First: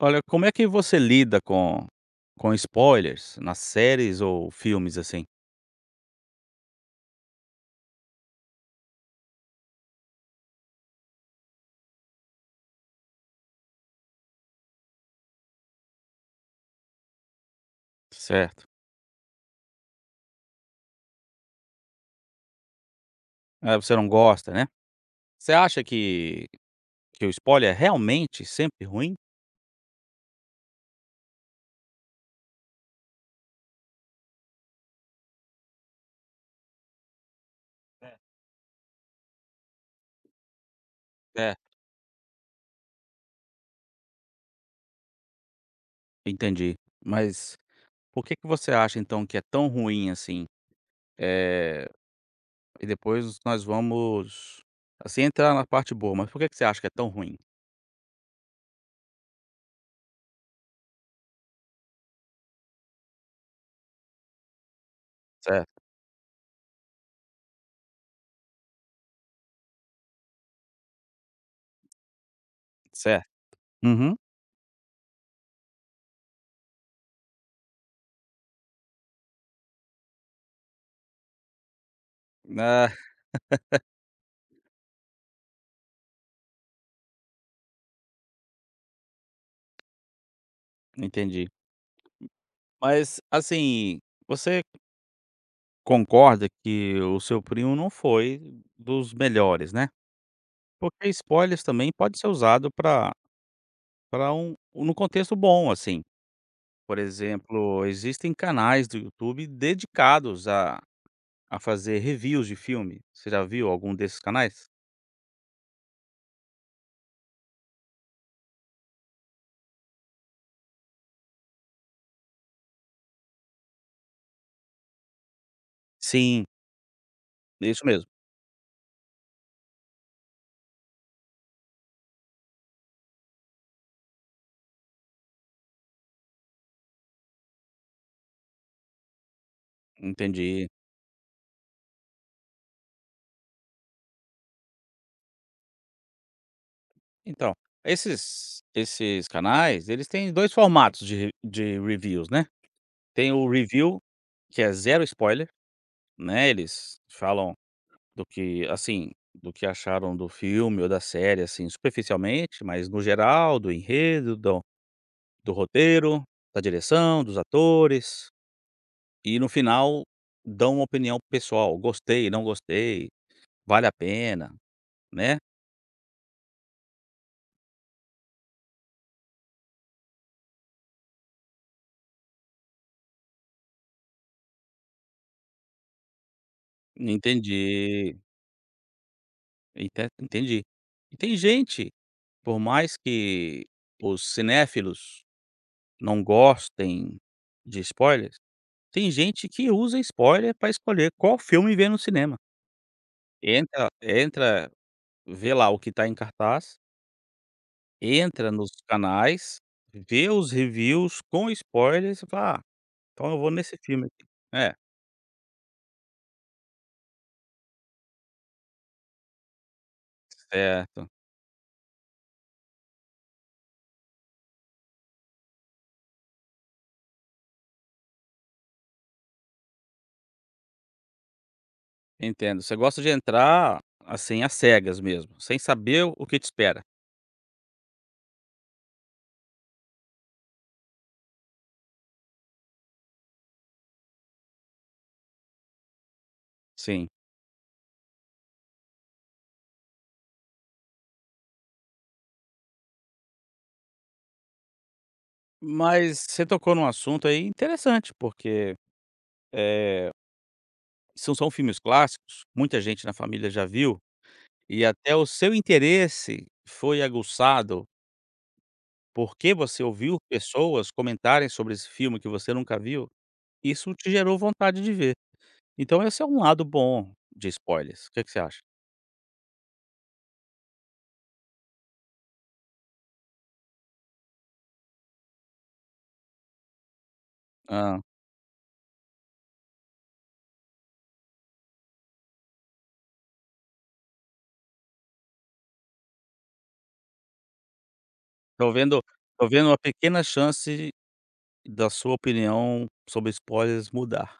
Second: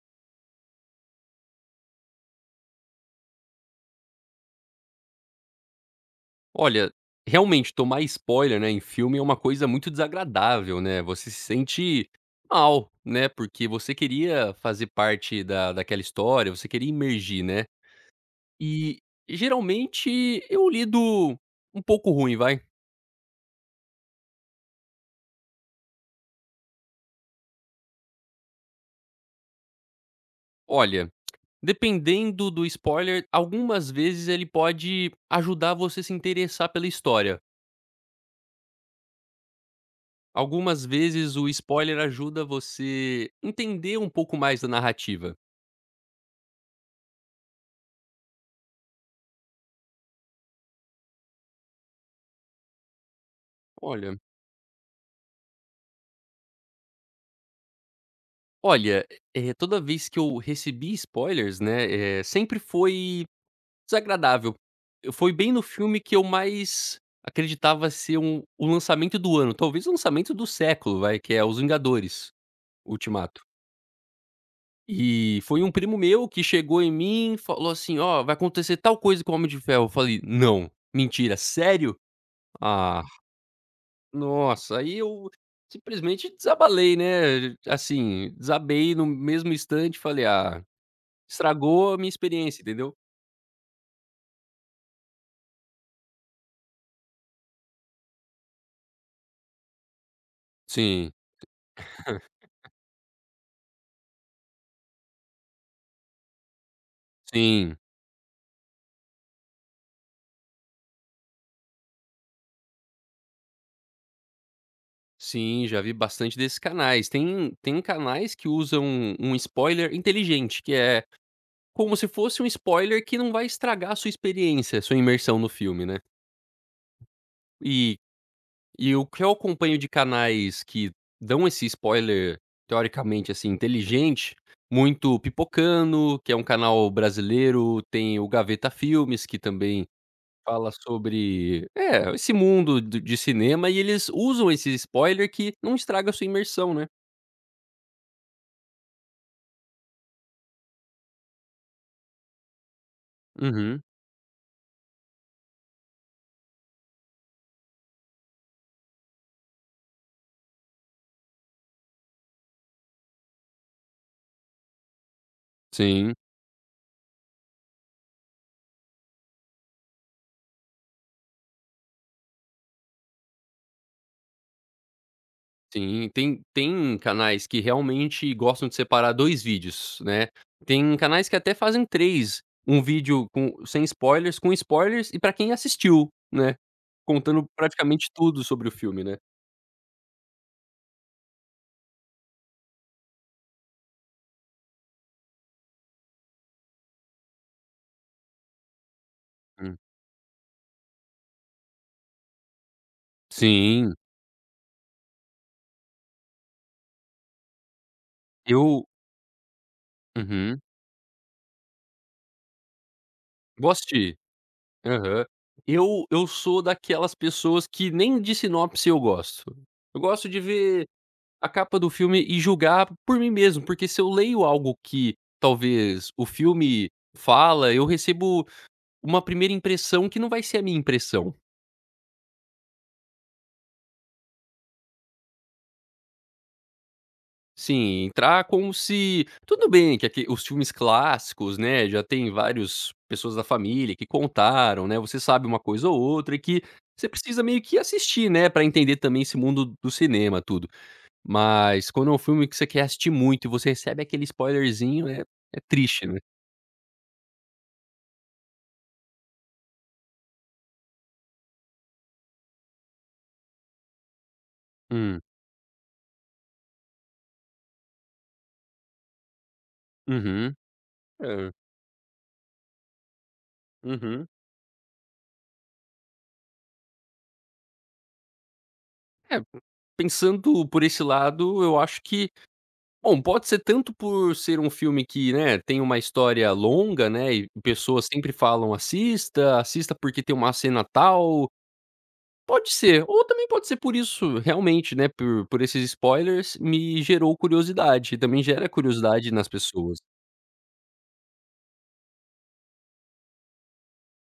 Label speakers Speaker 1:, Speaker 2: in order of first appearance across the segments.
Speaker 1: Olha, como é que você lida com spoilers nas séries ou filmes, assim?
Speaker 2: Olha, realmente tomar spoiler, né, em filme é uma coisa muito desagradável, né, você se sente mal, né, porque você queria fazer parte da daquela história, você queria imergir, né.
Speaker 1: Certo.
Speaker 2: E, geralmente, eu lido um pouco ruim, vai.
Speaker 1: Ah, você não gosta, né. Você acha que o spoiler é realmente sempre ruim?
Speaker 2: Olha, dependendo do spoiler, algumas vezes ele pode ajudar você a se interessar pela história. Algumas vezes o
Speaker 1: É.
Speaker 2: spoiler ajuda você entender um pouco mais da narrativa.
Speaker 1: Entendi. Mas por que que você acha, então, que é tão ruim assim? Eh, e depois nós
Speaker 2: Olha
Speaker 1: vamos, assim, entrar na parte boa, mas por que que você acha que é tão ruim?
Speaker 2: Olha, toda vez que eu recebi spoilers, né, sempre foi desagradável. Foi bem no
Speaker 1: Certo,
Speaker 2: filme que eu mais acreditava ser o lançamento do ano, talvez o lançamento do século, vai, que é Os Vingadores:
Speaker 1: certo.
Speaker 2: Ultimato.
Speaker 1: Uhum.
Speaker 2: E foi um primo meu que chegou em mim e falou assim: "Ó, vai acontecer tal coisa com o Homem de Ferro". Eu falei: "Não, mentira, sério?".
Speaker 1: Ah,
Speaker 2: Ah, nossa, aí eu simplesmente desabalei, né, assim, desabei no mesmo instante, falei: "Ah".
Speaker 1: entendi.
Speaker 2: Estragou a minha experiência, entendeu?
Speaker 1: Mas, assim, você concorda que o seu primo não foi dos melhores, né. Porque
Speaker 2: Sim,
Speaker 1: spoilers também pode ser usado para um no contexto bom, assim. Por
Speaker 2: sim.
Speaker 1: exemplo, existem canais do YouTube dedicados a fazer reviews de filme. Você já viu algum desses canais?
Speaker 2: Sim, já vi bastante desses canais. Tem canais que usam um spoiler inteligente, que é como se fosse um spoiler que não vai estragar a sua experiência, a sua imersão no filme, né.
Speaker 1: Sim, isso
Speaker 2: E
Speaker 1: mesmo.
Speaker 2: e o que eu acompanho de canais que dão esse spoiler, teoricamente, assim, inteligente, muito Pipocano, que é um canal brasileiro, tem o Gaveta Filmes, que também
Speaker 1: Entendi.
Speaker 2: fala sobre esse mundo do de cinema e eles usam esse spoiler que não estraga a sua imersão, né.
Speaker 1: Então, esses canais, eles têm 2 formatos de re de reviews, né. Tem o
Speaker 2: Uhum.
Speaker 1: review, que é zero spoiler, né, eles falam do que assim, do que acharam do filme ou da série, assim, superficialmente, mas no geral, do enredo, do
Speaker 2: Sim,
Speaker 1: roteiro, da direção, dos atores, e no final dão uma opinião pessoal, gostei, não gostei, vale a pena, né.
Speaker 2: sim. Tem canais que realmente gostam de separar 2 vídeos, né. Tem canais que até fazem três, um vídeo com sem spoilers, com spoilers e pra quem assistiu, né, contando praticamente
Speaker 1: Entendi,
Speaker 2: tudo sobre o filme, né.
Speaker 1: entendi. E tem gente, por mais que os cinéfilos não gostem de spoilers, tem gente que
Speaker 2: Hum.
Speaker 1: usa spoiler para escolher qual filme ver no cinema. Entra
Speaker 2: Sim,
Speaker 1: entra, vê lá o que tá em cartaz, entra nos
Speaker 2: eu
Speaker 1: canais, vê os
Speaker 2: uhum.
Speaker 1: reviews com spoilers e fala: "Ah, então eu vou
Speaker 2: Vou
Speaker 1: nesse filme
Speaker 2: assistir.
Speaker 1: aqui". É,
Speaker 2: Aham. Eu sou daquelas pessoas que nem de sinopse eu gosto. Eu gosto de ver
Speaker 1: certo,
Speaker 2: a capa do filme e julgar por mim mesmo, porque se eu leio algo que talvez o filme fala, eu recebo uma primeira impressão que não vai ser a minha impressão.
Speaker 1: entendo. Você gosta de entrar, assim, às cegas mesmo, sem saber o que te espera.
Speaker 2: Sim, entrar como se tudo bem que aque os filmes clássicos, né, já tem vários pessoas da família que contaram, né, você sabe uma coisa ou outra e que você
Speaker 1: Sim.
Speaker 2: precisa meio que assistir, né, pra entender também esse mundo do cinema, tudo. Mas quando é um filme que você quer assistir muito e você recebe aquele spoilerzinho, é triste, né.
Speaker 1: Mas você tocou num assunto aí interessante, porque são filmes clássicos, muita gente na família já viu, e até
Speaker 2: Hum.
Speaker 1: o seu interesse foi aguçado. Porque você ouviu
Speaker 2: Uhum.
Speaker 1: pessoas comentarem
Speaker 2: É.
Speaker 1: sobre esse filme que você nunca viu, isso te
Speaker 2: Uhum.
Speaker 1: gerou vontade de ver. Então esse é um lado bom de spoilers. O que é que você acha?
Speaker 2: É, pensando por esse lado, eu acho que bom, pode ser tanto por ser um filme que, né, tem uma história longa, né, e
Speaker 1: Hã,
Speaker 2: pessoas sempre falam: "Assista, assista porque tem uma cena tal". Pode ser, ou também pode ser por isso realmente, né, por esses spoilers me gerou curiosidade, também gera
Speaker 1: tô vendo
Speaker 2: curiosidade nas
Speaker 1: tô vendo uma
Speaker 2: pessoas.
Speaker 1: pequena chance da sua opinião sobre spoilers mudar.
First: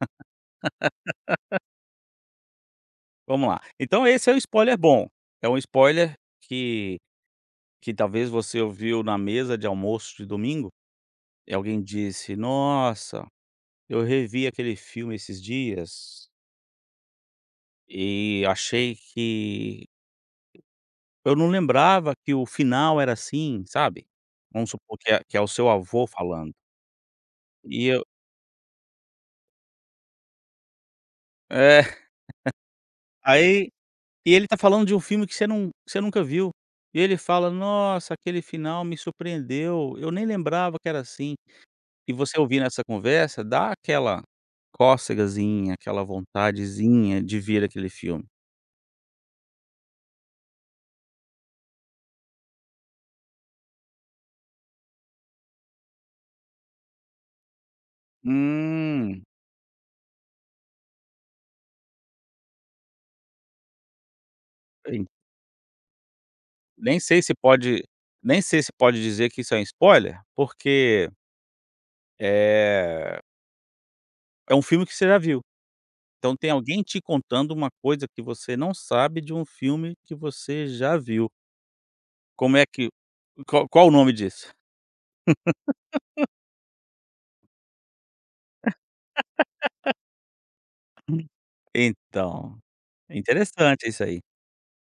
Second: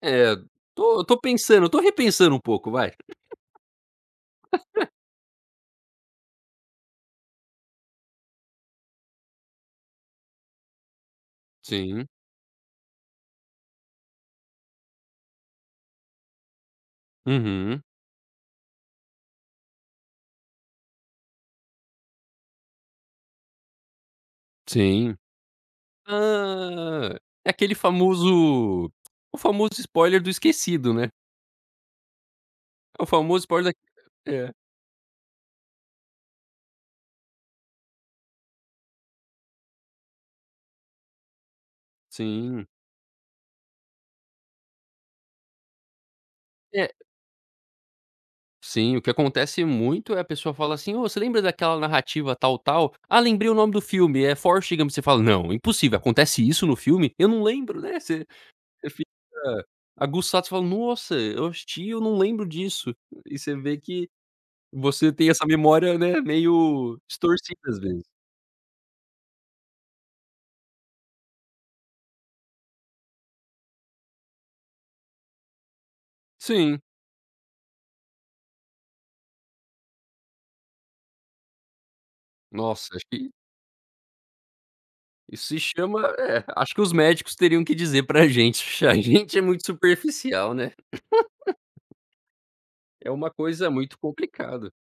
Speaker 2: É, tô pensando, tô repensando um pouco, vai.
Speaker 1: Vamos lá. Então esse é um spoiler bom. É um spoiler que que talvez você ouviu na mesa de almoço de domingo, e alguém
Speaker 2: Sim.
Speaker 1: disse: "Nossa, eu revi aquele filme esses dias
Speaker 2: Uhum.
Speaker 1: e achei que" Eu não lembrava que o final era assim, sabe. Vamos supor que
Speaker 2: Sim.
Speaker 1: é o seu avô falando.
Speaker 2: Hã, é aquele
Speaker 1: E eu
Speaker 2: famoso, o famoso spoiler do esquecido, né.
Speaker 1: é,
Speaker 2: É o famoso
Speaker 1: aí
Speaker 2: spoiler da
Speaker 1: e ele
Speaker 2: é.
Speaker 1: tá falando de um filme que você não que você nunca viu. E ele fala: "Nossa, aquele final me surpreendeu, eu nem lembrava que era assim". E você ouvindo
Speaker 2: Sim.
Speaker 1: essa conversa, dá aquela cócegazinha, aquela
Speaker 2: É,
Speaker 1: vontadezinha de ver aquele filme.
Speaker 2: sim, o que acontece muito é a pessoa fala assim: "Ô, você lembra daquela narrativa tal, tal? Ah, lembrei o nome do filme, é Forrest Gump". Você fala: "Não, impossível, acontece isso no filme? Eu não lembro", né. Você fica
Speaker 1: Hum,
Speaker 2: aguçado, você fala: "Nossa, eu assisti eu não lembro disso". E você vê que
Speaker 1: en
Speaker 2: você tem essa memória, né,
Speaker 1: nem
Speaker 2: meio
Speaker 1: sei se
Speaker 2: distorcida às
Speaker 1: pode
Speaker 2: vezes.
Speaker 1: nem sei se pode dizer que isso é um spoiler, porque, eh, é um filme que você já viu. Então tem
Speaker 2: Sim.
Speaker 1: alguém te contando uma coisa que você não sabe de um filme que você já viu. Como é que
Speaker 2: Nossa, acho que
Speaker 1: qual o nome disso?
Speaker 2: isso se chama é, acho que os médicos teriam que dizer pra gente. A gente é muito superficial, né.
Speaker 1: Então,
Speaker 2: É
Speaker 1: é
Speaker 2: uma coisa
Speaker 1: interessante
Speaker 2: muito
Speaker 1: isso aí.
Speaker 2: complicada.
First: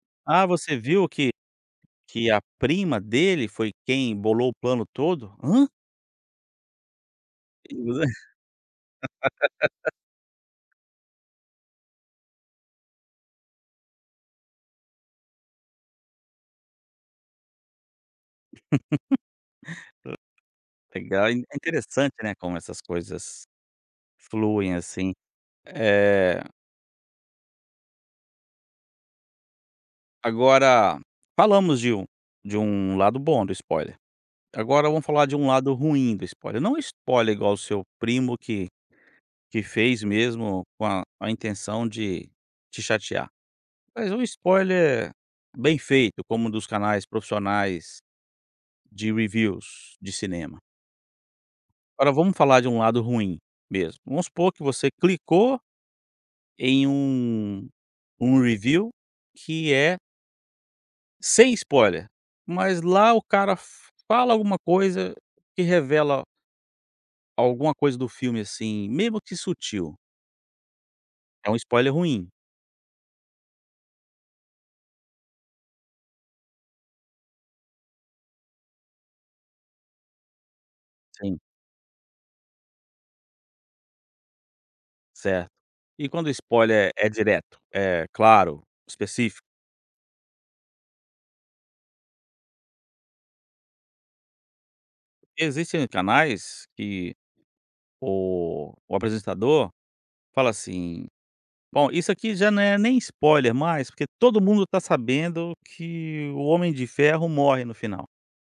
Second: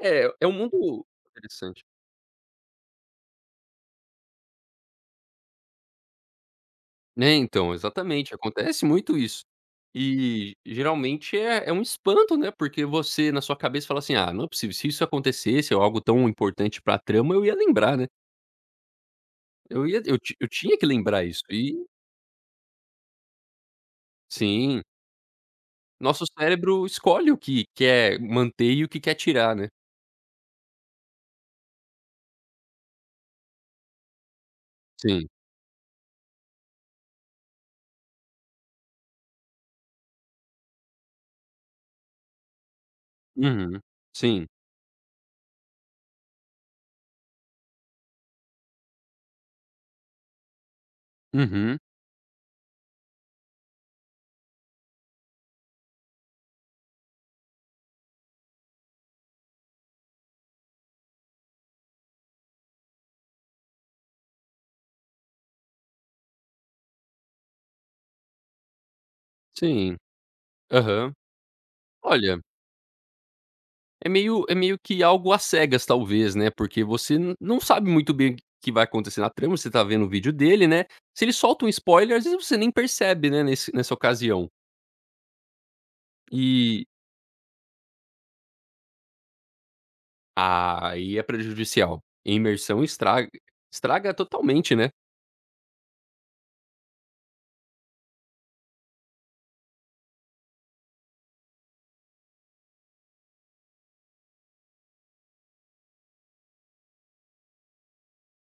Speaker 2: É, é
Speaker 1: "Ah,
Speaker 2: um
Speaker 1: você
Speaker 2: mundo
Speaker 1: viu que
Speaker 2: interessante.
Speaker 1: que a prima dele foi quem bolou o plano todo?" "Hã?"
Speaker 2: É, então, exatamente, acontece muito isso. E geralmente é um espanto, né, porque você na sua cabeça fala assim: "Ah, não é possível, se isso acontecesse ou algo tão importante pra trama, eu ia lembrar, né. Eu ia eu ti eu tinha que lembrar
Speaker 1: Legal,
Speaker 2: isso".
Speaker 1: é
Speaker 2: E
Speaker 1: interessante, né, como essas coisas fluem,
Speaker 2: sim.
Speaker 1: assim.
Speaker 2: Nosso
Speaker 1: É,
Speaker 2: cérebro escolhe o que quer manter e o que quer tirar, né.
Speaker 1: agora falamos de um lado bom do spoiler. Agora vamos falar
Speaker 2: Sim.
Speaker 1: de um lado ruim do spoiler. Não spoiler igual o seu primo que fez mesmo com a intenção de te chatear.
Speaker 2: Uhum.
Speaker 1: Mas um
Speaker 2: Sim.
Speaker 1: spoiler bem feito, como um dos canais profissionais de reviews de cinema.
Speaker 2: Uhum.
Speaker 1: Agora vamos falar de um lado ruim mesmo. Vamos supor que você clicou em um review que é sem spoiler, mas lá o cara fala alguma coisa que revela alguma coisa do filme, assim, mesmo que sutil.
Speaker 2: Sim. Aham.
Speaker 1: É um spoiler ruim.
Speaker 2: Olha, é meio que algo às cegas talvez, né, porque você n não sabe muito bem o que vai acontecer na trama, você tá vendo o vídeo dele, né. Se ele
Speaker 1: Sim.
Speaker 2: solta um spoiler, às vezes você nem percebe, né, nesse nessa ocasião.
Speaker 1: Certo. E quando o
Speaker 2: E
Speaker 1: spoiler é direto, é claro, específico,
Speaker 2: aí é prejudicial. Imersão estraga totalmente, né.
Speaker 1: existem canais que o apresentador fala assim: "Bom, isso aqui já não é nem spoiler mais, porque todo mundo está sabendo que o Homem de Ferro morre no final".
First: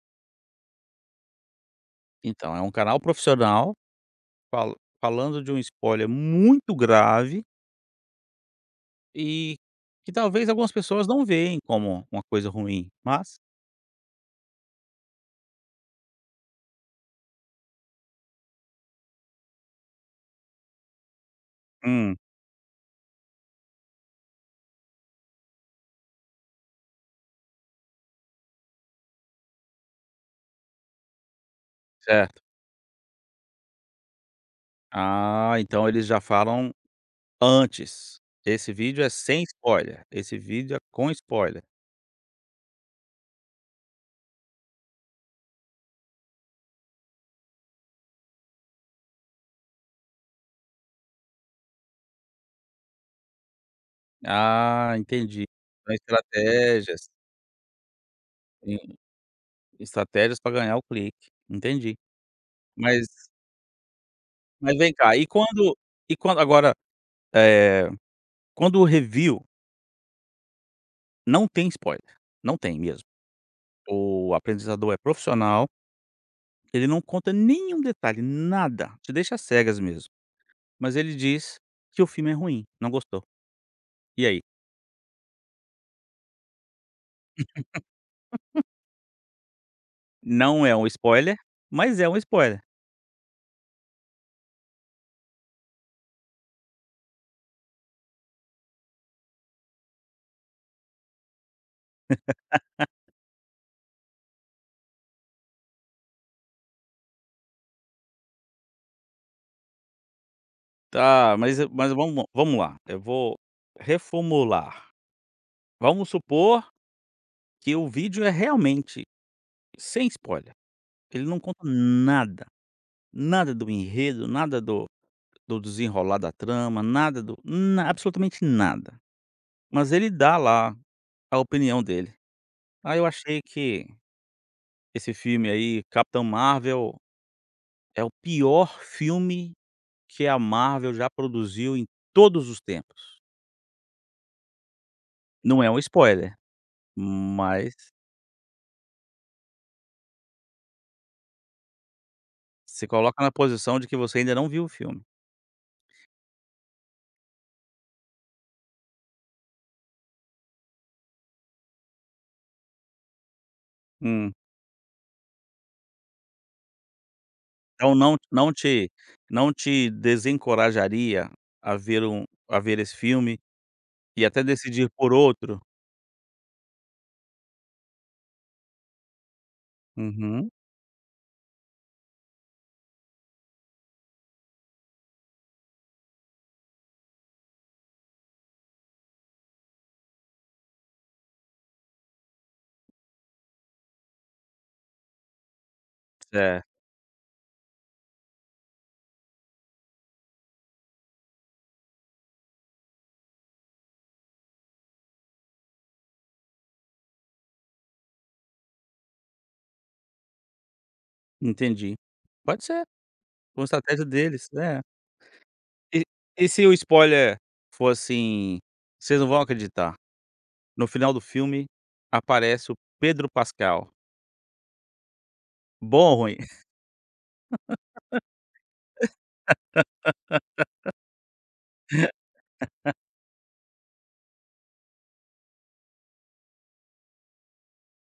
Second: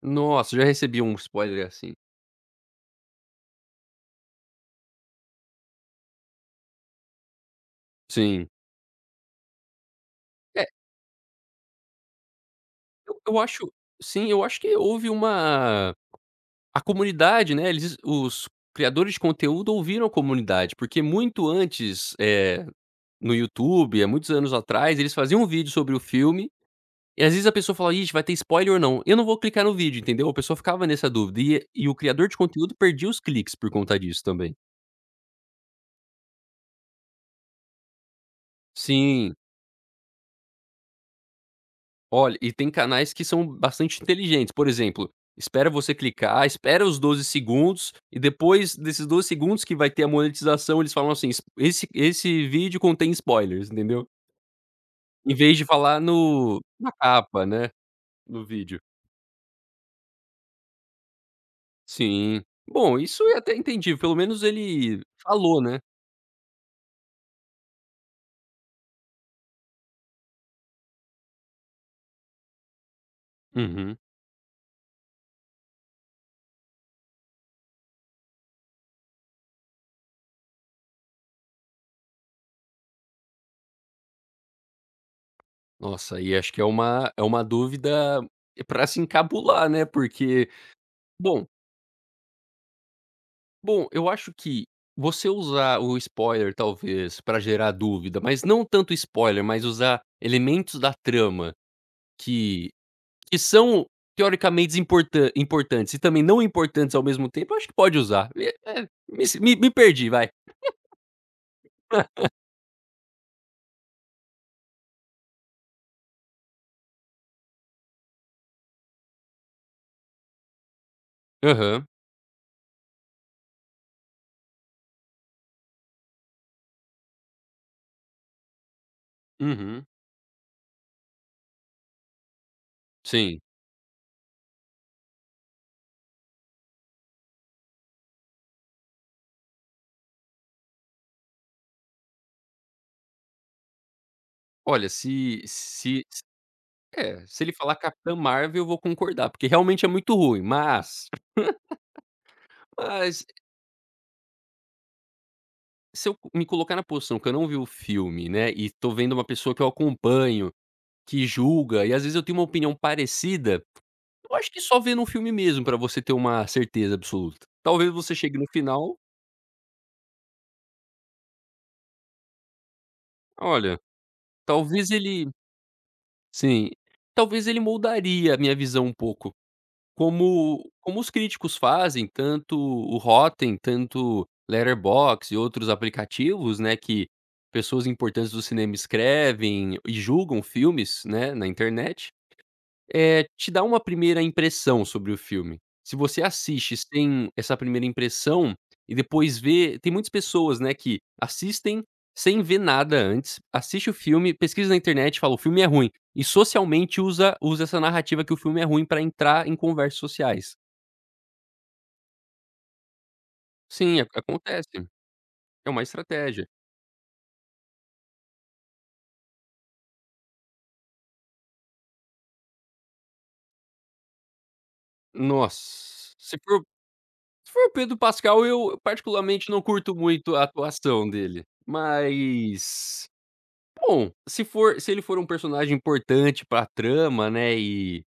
Speaker 2: Nossa, já recebi um spoiler assim.
Speaker 1: Então é um canal profissional fal falando de um spoiler muito grave
Speaker 2: Sim.
Speaker 1: e que talvez
Speaker 2: É
Speaker 1: algumas pessoas não veem como uma coisa ruim,
Speaker 2: eu
Speaker 1: mas
Speaker 2: acho, sim, eu acho que houve uma, a comunidade, né, eles os criadores de conteúdo ouviram a comunidade, porque muito antes,
Speaker 1: Hum,
Speaker 2: no YouTube, há muitos anos atrás, eles faziam um vídeo sobre o filme, e às vezes a pessoa falava: "Ixi, vai ter spoiler ou não? Eu não vou clicar no vídeo", entendeu? A pessoa ficava nessa dúvida, e o criador de
Speaker 1: certo.
Speaker 2: conteúdo perdia os cliques por conta disso também.
Speaker 1: Ah, então eles já falam antes. Esse vídeo é
Speaker 2: Sim.
Speaker 1: sem spoiler, esse vídeo é com spoiler.
Speaker 2: Olha, e tem canais que são bastante inteligentes, por exemplo, espera você clicar, espera os 12 segundos e depois desses 12 segundos que vai ter a monetização, eles falam assim: "Es esse vídeo contém spoilers", entendeu?
Speaker 1: Ah,
Speaker 2: Em
Speaker 1: entendi.
Speaker 2: vez de
Speaker 1: São
Speaker 2: falar na
Speaker 1: estratégias,
Speaker 2: capa, né, no vídeo.
Speaker 1: sim, estratégias para ganhar o clique, entendi.
Speaker 2: Sim. Bom,
Speaker 1: Mas
Speaker 2: isso é até entendível, pelo menos
Speaker 1: mas vem
Speaker 2: ele
Speaker 1: cá, e
Speaker 2: falou,
Speaker 1: quando
Speaker 2: né.
Speaker 1: agora, eh, quando o review não tem spoiler, não tem mesmo,
Speaker 2: Uhum.
Speaker 1: o apresentador é profissional, ele não conta nenhum detalhe, nada, te deixa às cegas mesmo, mas ele diz que o filme é ruim, não gostou. E aí?
Speaker 2: Nossa, e acho que é uma, é uma dúvida pra se encabular, né, porque
Speaker 1: Não é um spoiler,
Speaker 2: bom
Speaker 1: mas é um spoiler.
Speaker 2: bom, eu acho que você usar o spoiler, talvez, pra gerar dúvida, mas não tanto spoiler, mas usar elementos da trama que que são teoricamente desimportan importantes e também não importantes ao mesmo tempo, eu acho que pode usar. Me perdi, vai.
Speaker 1: Tá, mas mas vamos lá, eu vou reformular. Vamos supor que o vídeo é realmente sem spoiler, ele não conta
Speaker 2: Aham.
Speaker 1: nada, nada do enredo, nada do desenrolar da trama, nada do na absolutamente nada,
Speaker 2: Uhum.
Speaker 1: mas ele dá lá a opinião dele. Aí eu
Speaker 2: Sim.
Speaker 1: achei que esse filme aí, Capitão Marvel, é o pior filme que a Marvel já produziu em todos os tempos.
Speaker 2: Olha, se
Speaker 1: Não é um
Speaker 2: se se
Speaker 1: spoiler,
Speaker 2: é, se ele
Speaker 1: mas
Speaker 2: falar Capitã Marvel, eu vou concordar, porque realmente é muito ruim, mas
Speaker 1: se coloca
Speaker 2: mas
Speaker 1: na posição de que você ainda não viu o filme.
Speaker 2: se eu me colocar na posição que eu não vi o filme, né, e tô vendo uma pessoa que eu acompanho, que julga, e às vezes eu tenho uma opinião parecida,
Speaker 1: Hum.
Speaker 2: eu acho que só vendo um filme mesmo pra você ter uma certeza absoluta. Talvez
Speaker 1: Então
Speaker 2: você
Speaker 1: não
Speaker 2: chegue no
Speaker 1: não te
Speaker 2: final,
Speaker 1: desencorajaria a ver um a ver esse filme
Speaker 2: olha,
Speaker 1: e até decidir
Speaker 2: talvez
Speaker 1: por
Speaker 2: ele
Speaker 1: outro?
Speaker 2: sim, talvez ele moldaria a minha visão um pouco,
Speaker 1: Uhum.
Speaker 2: como os críticos fazem, tanto o Rotten, tanto Letterboxd e outros aplicativos, né, que pessoas importantes do cinema escrevem e julgam filmes, né, na internet. Eh, te dá uma primeira impressão sobre o filme. Se você
Speaker 1: É,
Speaker 2: assiste sem essa primeira impressão e depois vê, tem muitas pessoas, né, que assistem sem ver nada antes, assiste o filme, pesquisa na internet, fala: "O filme é ruim", e socialmente usa essa narrativa que o filme é ruim pra entrar em conversas sociais.
Speaker 1: entendi. Pode ser, uma
Speaker 2: Sim,
Speaker 1: estratégia
Speaker 2: ac
Speaker 1: deles, é.
Speaker 2: acontece, é uma
Speaker 1: E
Speaker 2: estratégia.
Speaker 1: e se o spoiler for assim, vocês não vão acreditar, no final do filme aparece o Pedro Pascal. Bom
Speaker 2: Nossa,
Speaker 1: ou ruim?
Speaker 2: se for o Pedro Pascal, eu particularmente não curto muito a atuação dele, mas bom, se ele for um personagem importante pra trama, né,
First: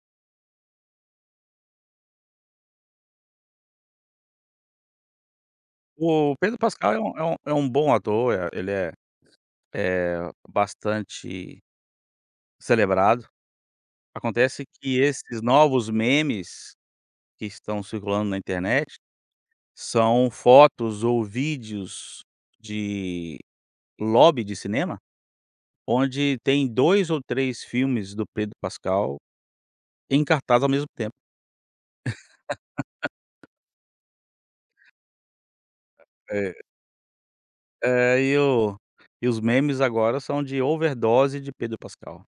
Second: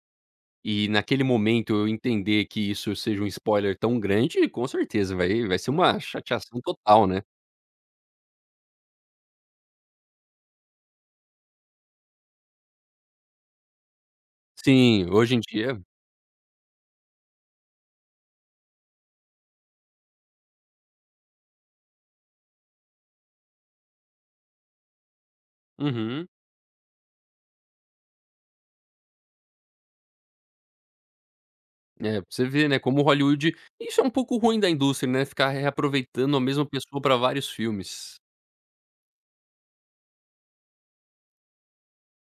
Speaker 2: e naquele momento eu entender que isso seja um spoiler tão grande, com certeza vai ser uma
Speaker 1: O
Speaker 2: chateação
Speaker 1: Pedro Pascal é
Speaker 2: total, né.
Speaker 1: um bom ator, ele é é bastante celebrado. Acontece que
Speaker 2: Sim, hoje em
Speaker 1: esses
Speaker 2: dia
Speaker 1: novos memes que estão circulando na internet são fotos ou vídeos de lobby de cinema,
Speaker 2: uhum.
Speaker 1: onde tem 2 ou 3 filmes do Pedro Pascal em cartaz ao mesmo tempo.
Speaker 2: É, pra você ver, né, como Hollywood isso é um pouco ruim da indústria, né, ficar reaproveitando a
Speaker 1: É,
Speaker 2: mesma pessoa pra vários filmes.
Speaker 1: e o e os memes agora são de overdose de Pedro Pascal.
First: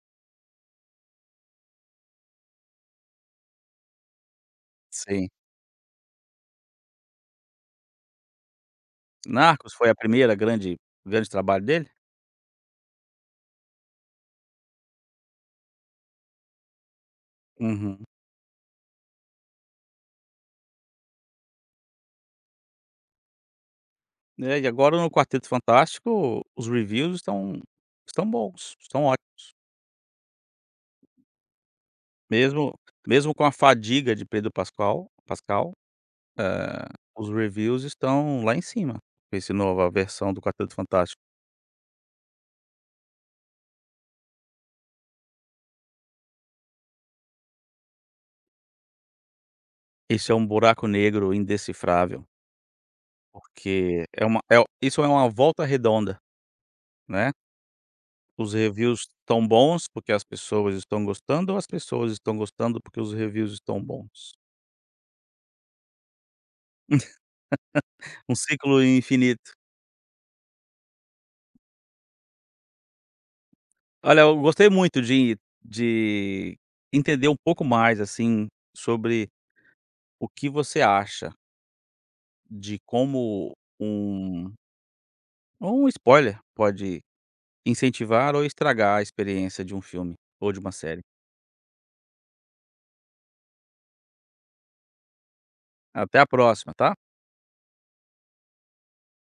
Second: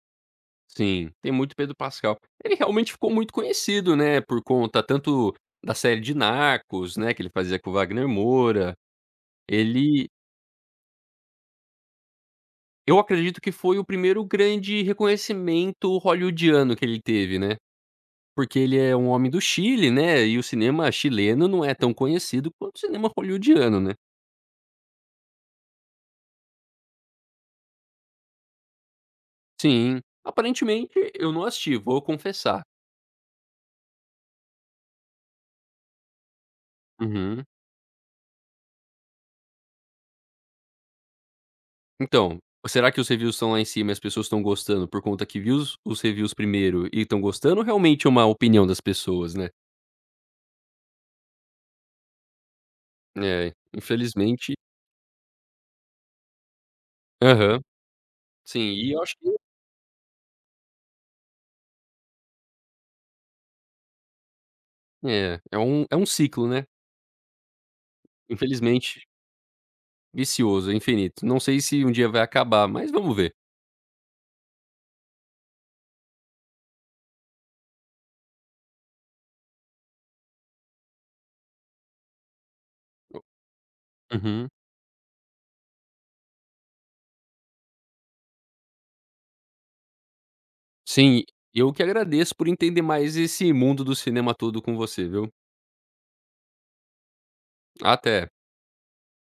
Speaker 2: Sim, tem muito Pedro Pascal. Ele realmente ficou muito conhecido, né, por conta
Speaker 1: Sim.
Speaker 2: tanto da série de Narcos, né, que ele fazia com o Wagner Moura,
Speaker 1: Narcos foi a
Speaker 2: ele
Speaker 1: primeira grande trabalho dele?
Speaker 2: eu acredito que foi o primeiro grande reconhecimento hollywoodiano que ele teve, né,
Speaker 1: Uhum.
Speaker 2: porque ele é um homem do Chile, né, e o cinema chileno não é tão conhecido quanto o cinema hollywoodiano, né.
Speaker 1: É, e agora no Quarteto Fantástico os reviews estão estão bons, estão
Speaker 2: Sim, aparentemente eu não assisti, vou confessar.
Speaker 1: Mesmo mesmo com a fadiga de Pedro Pascal, Pascal, eh, os
Speaker 2: Uhum.
Speaker 1: reviews estão lá em cima, esse nova versão do Quarteto Fantástico.
Speaker 2: Então, será que os reviews estão lá em cima e as pessoas estão gostando por conta que viu os reviews primeiro e estão gostando ou realmente é uma opinião das pessoas, né.
Speaker 1: Esse é um buraco negro indecifrável,
Speaker 2: É,
Speaker 1: porque é uma
Speaker 2: infelizmente.
Speaker 1: é isso é uma volta redonda, né.
Speaker 2: Aham.
Speaker 1: Os
Speaker 2: Sim, e eu
Speaker 1: reviews
Speaker 2: acho que
Speaker 1: estão bons, porque as pessoas estão gostando, ou as pessoas estão gostando porque os reviews estão bons?
Speaker 2: é, é um ciclo, né,
Speaker 1: Um ciclo
Speaker 2: infelizmente.
Speaker 1: infinito.
Speaker 2: Vicioso, é infinito. Não sei se um dia vai acabar, mas vamos ver.
Speaker 1: Olha, eu gostei muito de de entender um pouco mais, assim, sobre o que você acha de como
Speaker 2: Uhum.
Speaker 1: um um spoiler pode incentivar ou estragar a experiência de um filme ou de uma série.
Speaker 2: Sim, eu que agradeço por entender mais esse mundo do cinema todo com você, viu.
Speaker 1: Até a próxima, tá?
Speaker 2: Até.